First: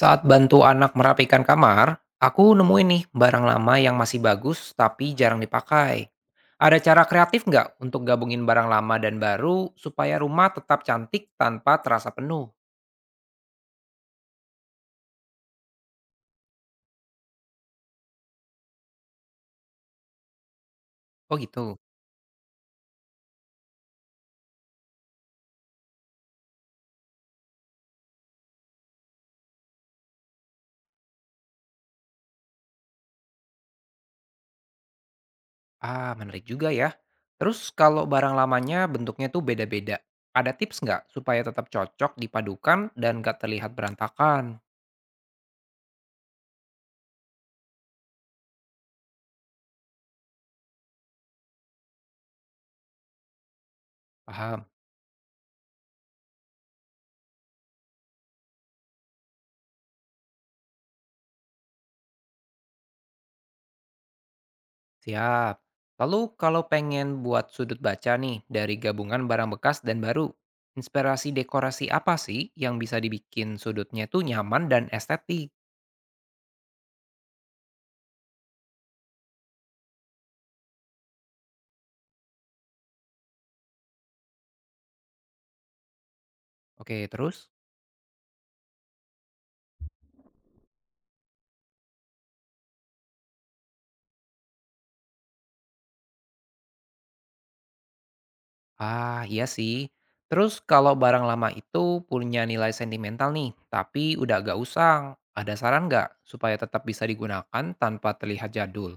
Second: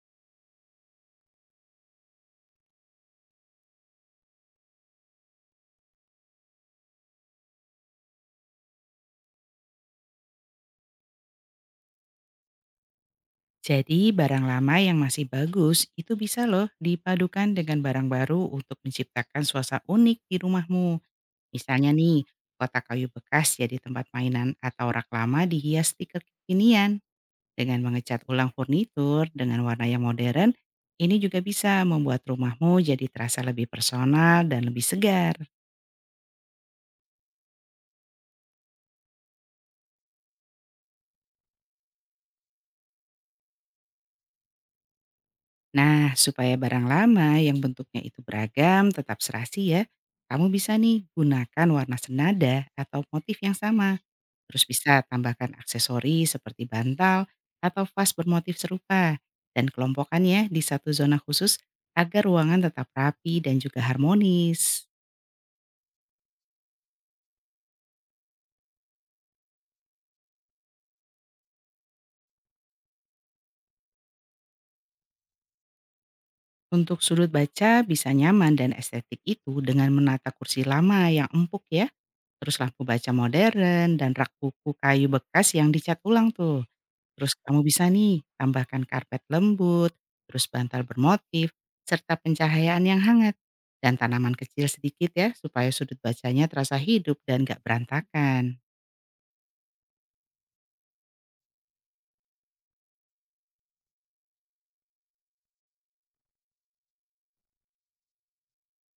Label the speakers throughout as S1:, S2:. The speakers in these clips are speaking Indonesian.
S1: Saat bantu anak merapikan kamar, aku nemuin nih barang lama yang masih bagus tapi jarang dipakai. Ada cara kreatif nggak untuk gabungin barang lama dan baru supaya rumah tetap cantik tanpa terasa penuh?
S2: Jadi barang lama yang masih bagus itu bisa loh dipadukan dengan barang baru untuk menciptakan suasana unik di rumahmu.
S1: Oh gitu.
S2: Misalnya nih, kotak kayu bekas jadi tempat mainan atau rak lama dihias stiker kekinian. Dengan mengecat ulang furnitur dengan warna yang modern, ini juga bisa membuat rumahmu jadi terasa lebih personal dan lebih segar.
S1: Ah, menarik juga ya. Terus kalau barang lamanya bentuknya tuh beda-beda, ada tips nggak supaya tetap cocok dipadukan dan nggak terlihat berantakan?
S2: Nah, supaya barang lama yang bentuknya itu beragam tetap serasi ya, kamu bisa nih gunakan warna senada atau motif yang sama. Terus
S1: Paham.
S2: bisa tambahkan aksesori seperti bantal atau vas bermotif serupa dan kelompokannya di satu zona khusus agar ruangan tetap rapi dan juga harmonis.
S1: Siap. Lalu kalau pengen buat sudut baca nih dari gabungan barang bekas dan baru, inspirasi dekorasi apa sih yang bisa dibikin sudutnya tuh nyaman dan estetik?
S2: Untuk sudut baca bisa nyaman dan estetik itu dengan menata kursi lama yang empuk ya. Terus lampu baca modern dan rak buku kayu bekas yang dicat ulang tuh.
S1: Oke,
S2: Terus
S1: terus?
S2: kamu bisa nih tambahkan karpet lembut, terus bantal bermotif, serta pencahayaan yang hangat. Dan tanaman kecil sedikit ya, supaya sudut bacanya terasa hidup dan gak berantakan.
S1: Ah, iya sih. Terus kalau barang lama itu punya nilai sentimental nih, tapi udah agak usang. Ada saran nggak supaya tetap bisa digunakan tanpa terlihat jadul?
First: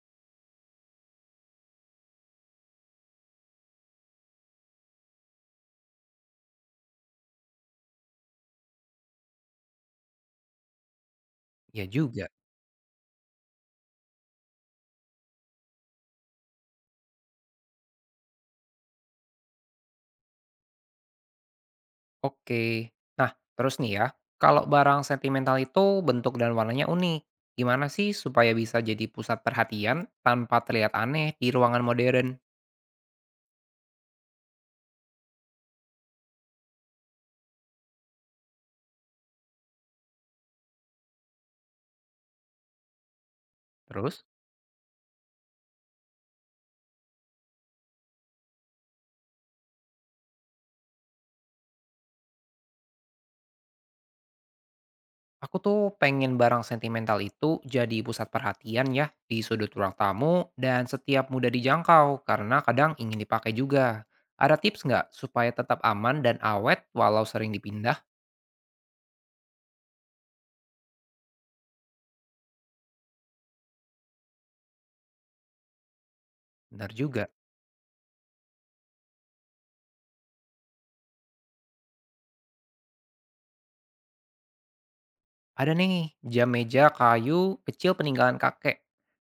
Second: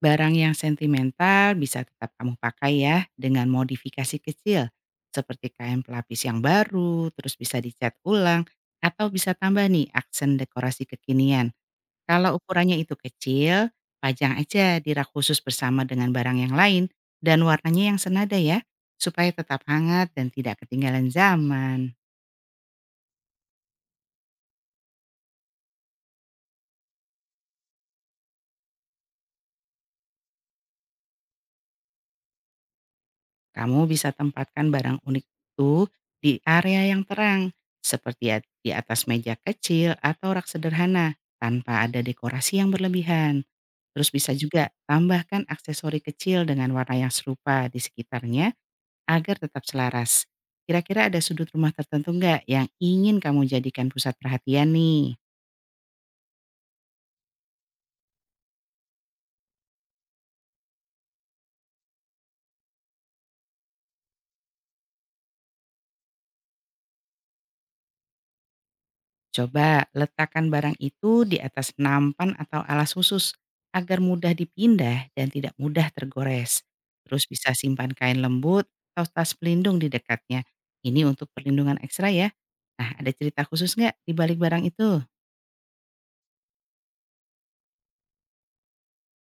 S2: Barang yang sentimental bisa tetap kamu pakai ya dengan modifikasi kecil. Seperti kain pelapis yang baru, terus bisa dicat ulang, atau bisa tambah nih aksen dekorasi kekinian.
S1: Ya juga.
S2: Kalau ukurannya itu kecil, pajang aja di rak khusus bersama dengan barang yang lain dan warnanya yang senada ya, supaya tetap hangat dan tidak ketinggalan zaman.
S1: Oke. Nah, terus nih ya, kalau barang sentimental itu bentuk dan warnanya unik, gimana sih supaya bisa jadi pusat perhatian tanpa terlihat aneh di ruangan modern?
S2: Kamu bisa tempatkan barang unik itu di area yang terang, seperti di atas meja kecil atau rak sederhana, tanpa ada dekorasi yang berlebihan. Terus
S1: Terus,
S2: bisa juga tambahkan aksesori kecil dengan warna yang serupa di sekitarnya, agar tetap selaras. Kira-kira ada sudut rumah tertentu nggak yang ingin kamu jadikan pusat perhatian nih?
S1: aku tuh pengen barang sentimental itu jadi pusat perhatian ya di sudut ruang tamu dan setiap mudah dijangkau karena kadang ingin dipakai juga. Ada tips nggak supaya tetap aman dan awet walau sering dipindah?
S2: Coba letakkan barang itu di atas nampan atau alas khusus agar mudah dipindah dan tidak mudah tergores.
S1: Benar
S2: Terus
S1: juga.
S2: bisa simpan kain lembut atau tas pelindung di dekatnya. Ini untuk perlindungan ekstra ya. Nah, ada cerita khusus nggak di balik barang itu?
S1: Ada nih, jam meja kayu kecil peninggalan kakek.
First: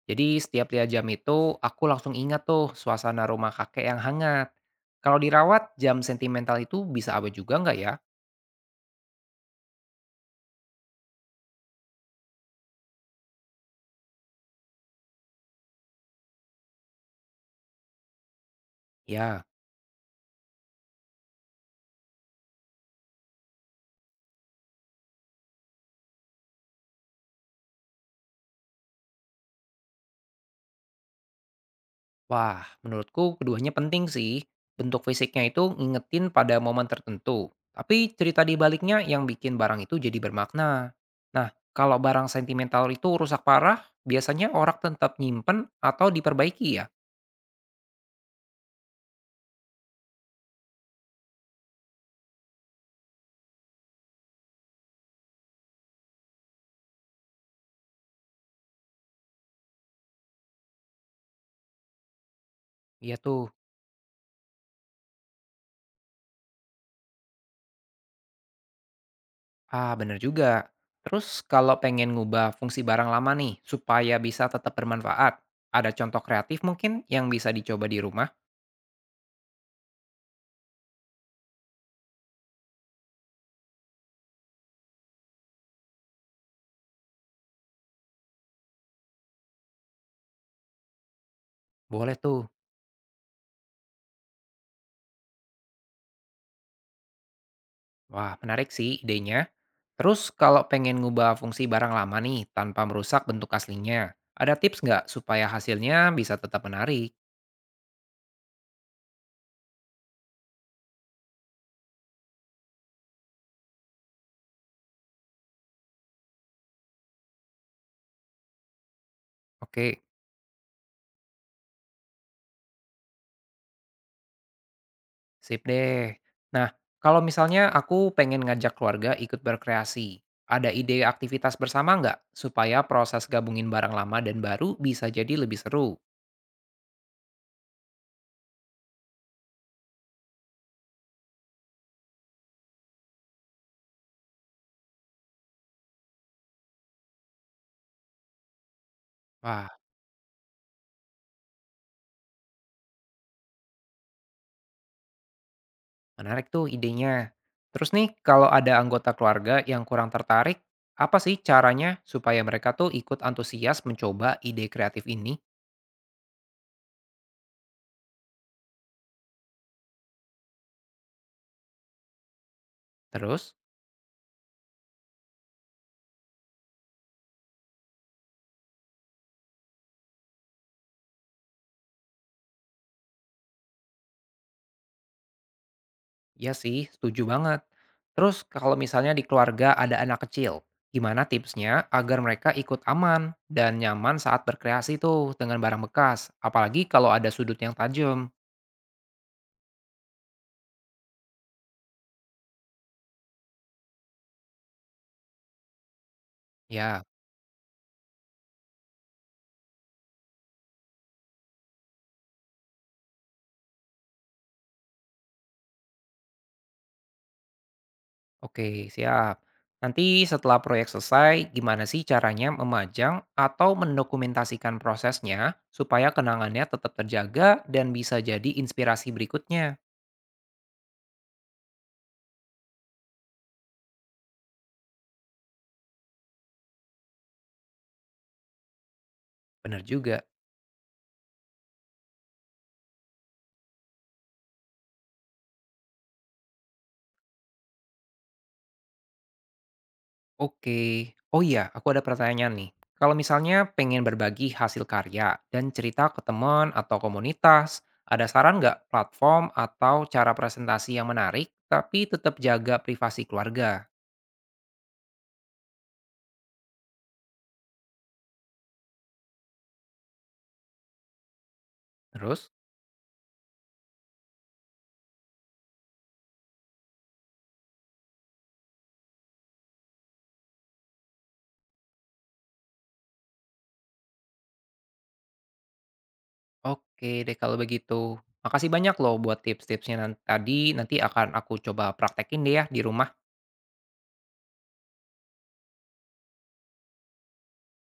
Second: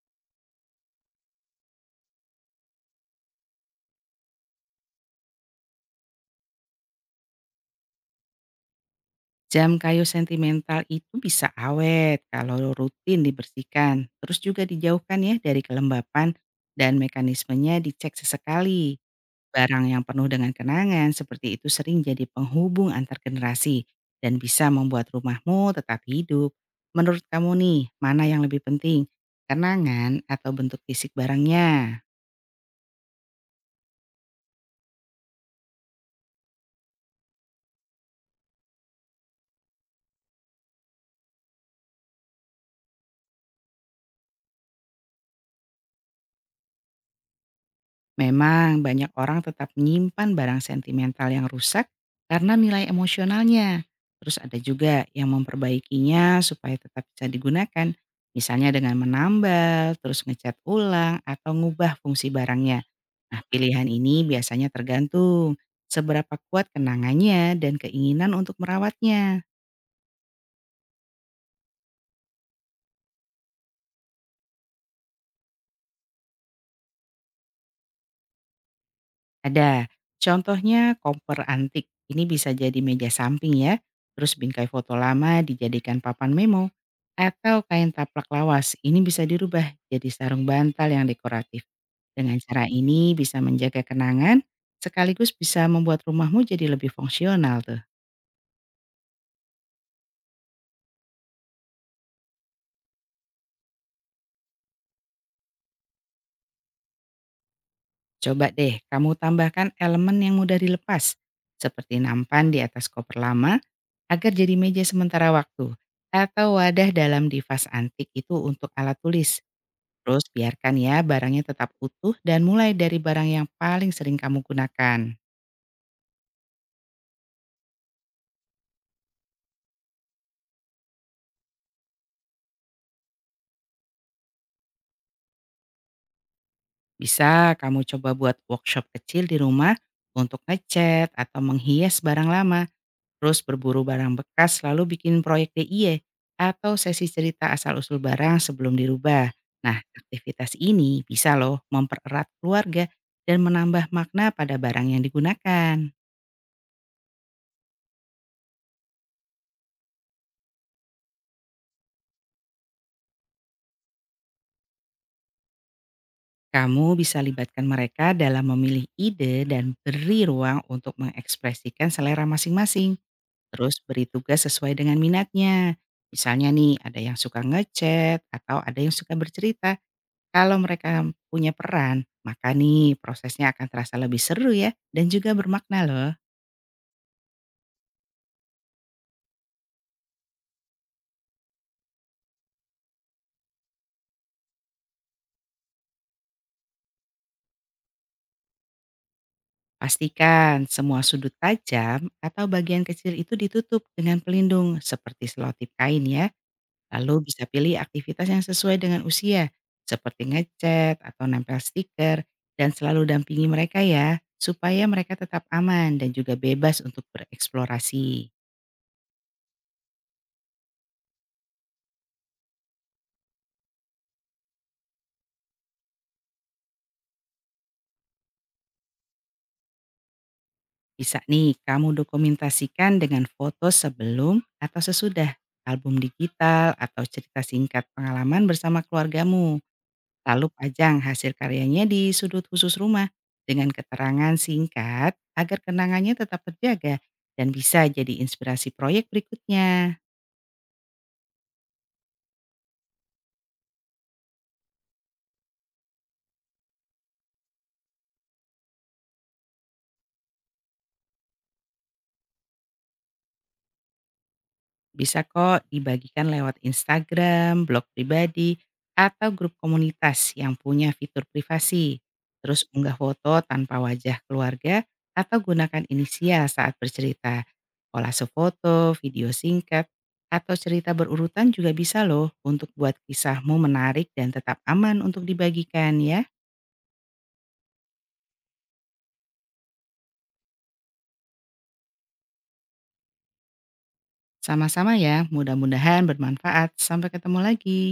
S1: Jadi setiap lihat jam itu, aku langsung ingat tuh suasana rumah kakek yang hangat. Kalau dirawat, jam sentimental itu bisa awet juga nggak ya?
S2: Jam kayu sentimental itu bisa awet kalau rutin dibersihkan. Terus juga dijauhkan ya dari kelembapan dan mekanismenya dicek sesekali.
S1: Ya,
S2: Barang yang penuh dengan kenangan seperti itu sering jadi penghubung antar generasi dan bisa membuat rumahmu tetap hidup. Menurut kamu nih, mana yang lebih penting? Kenangan atau bentuk fisik barangnya?
S1: wah menurutku keduanya penting sih. Bentuk fisiknya itu ngingetin pada momen tertentu. Tapi cerita di baliknya yang bikin barang itu jadi bermakna. Nah, kalau barang sentimental itu rusak parah, biasanya orang tetap nyimpen atau diperbaiki ya?
S2: Memang banyak orang tetap menyimpan barang sentimental yang rusak karena nilai emosionalnya. Terus ada juga yang memperbaikinya supaya tetap bisa digunakan. Misalnya dengan menambal, terus ngecat ulang, atau ngubah fungsi barangnya.
S1: Iya
S2: Nah,
S1: tuh.
S2: pilihan ini biasanya tergantung seberapa kuat kenangannya dan keinginan untuk merawatnya.
S1: Ah, bener juga. Terus kalau pengen ngubah fungsi barang lama nih, supaya bisa tetap bermanfaat, ada contoh kreatif mungkin yang bisa dicoba di rumah?
S2: Ada. Contohnya kompor antik. Ini bisa jadi meja samping ya. Terus bingkai foto lama dijadikan papan memo. Atau kain taplak lawas. Ini bisa dirubah jadi sarung bantal yang dekoratif.
S1: Boleh
S2: Dengan
S1: tuh.
S2: cara ini bisa menjaga kenangan. Sekaligus bisa membuat rumahmu jadi lebih fungsional tuh.
S1: Wah, menarik sih idenya. Terus kalau pengen ngubah fungsi barang lama nih, tanpa merusak bentuk aslinya, ada tips nggak supaya hasilnya bisa tetap menarik?
S2: Coba deh kamu tambahkan elemen yang mudah dilepas. Seperti nampan di atas koper lama agar jadi meja sementara waktu. Atau wadah dalam divas antik itu untuk alat tulis.
S1: Oke.
S2: Terus biarkan ya barangnya tetap utuh dan mulai dari barang yang paling sering kamu gunakan.
S1: Sip deh. Nah, kalau misalnya aku pengen ngajak keluarga ikut berkreasi, ada ide aktivitas bersama nggak supaya proses gabungin barang lama dan baru bisa jadi lebih seru?
S2: Bisa kamu coba buat workshop kecil di rumah untuk ngecat atau menghias barang lama. Terus berburu barang bekas lalu bikin proyek DIY atau sesi cerita asal-usul barang sebelum dirubah.
S1: Wah,
S2: Nah, aktivitas ini bisa loh mempererat keluarga dan menambah makna pada barang yang digunakan.
S1: menarik tuh idenya. Terus nih, kalau ada anggota keluarga yang kurang tertarik, apa sih caranya supaya mereka tuh ikut antusias mencoba ide kreatif ini?
S2: Kamu bisa libatkan mereka dalam memilih ide dan beri ruang untuk mengekspresikan selera masing-masing.
S1: Terus?
S2: Terus beri tugas sesuai dengan minatnya. Misalnya nih, ada yang suka ngechat atau ada yang suka bercerita. Kalau mereka punya peran, maka nih prosesnya akan terasa lebih seru ya dan juga bermakna loh.
S1: Iya sih, setuju banget. Terus kalau misalnya di keluarga ada anak kecil, gimana tipsnya agar mereka ikut aman dan nyaman saat berkreasi tuh dengan barang bekas, apalagi kalau ada sudut yang tajam?
S2: Pastikan semua sudut tajam atau bagian kecil itu ditutup dengan pelindung seperti selotip kain ya.
S1: Ya,
S2: Lalu bisa pilih aktivitas yang sesuai dengan usia, seperti ngecat atau nempel stiker, dan selalu dampingi mereka ya, supaya mereka tetap aman dan juga bebas untuk bereksplorasi.
S1: oke, siap. Nanti setelah proyek selesai, gimana sih caranya memajang atau mendokumentasikan prosesnya supaya kenangannya tetap terjaga dan bisa jadi inspirasi berikutnya?
S2: Bisa nih kamu dokumentasikan dengan foto sebelum atau sesudah, album digital atau cerita singkat pengalaman bersama keluargamu.
S1: Bener juga.
S2: Lalu pajang hasil karyanya di sudut khusus rumah dengan keterangan singkat agar kenangannya tetap terjaga dan bisa jadi inspirasi proyek berikutnya.
S1: Oke. Oh iya, aku ada pertanyaan nih. Kalau misalnya pengen berbagi hasil karya dan cerita ke teman atau komunitas, ada saran nggak platform atau cara presentasi yang menarik tapi tetap jaga privasi keluarga?
S2: Bisa kok dibagikan lewat Instagram, blog pribadi, atau grup komunitas yang punya fitur privasi.
S1: Terus?
S2: Terus unggah foto tanpa wajah keluarga atau gunakan inisial saat bercerita. Kolase foto, video singkat, atau cerita berurutan juga bisa loh untuk buat kisahmu menarik dan tetap aman untuk dibagikan ya.
S1: Oke deh kalau begitu. Makasih banyak loh buat tips-tipsnya tadi. Nanti akan aku coba praktekin deh ya di rumah.
S2: Sama-sama ya, mudah-mudahan bermanfaat. Sampai ketemu lagi.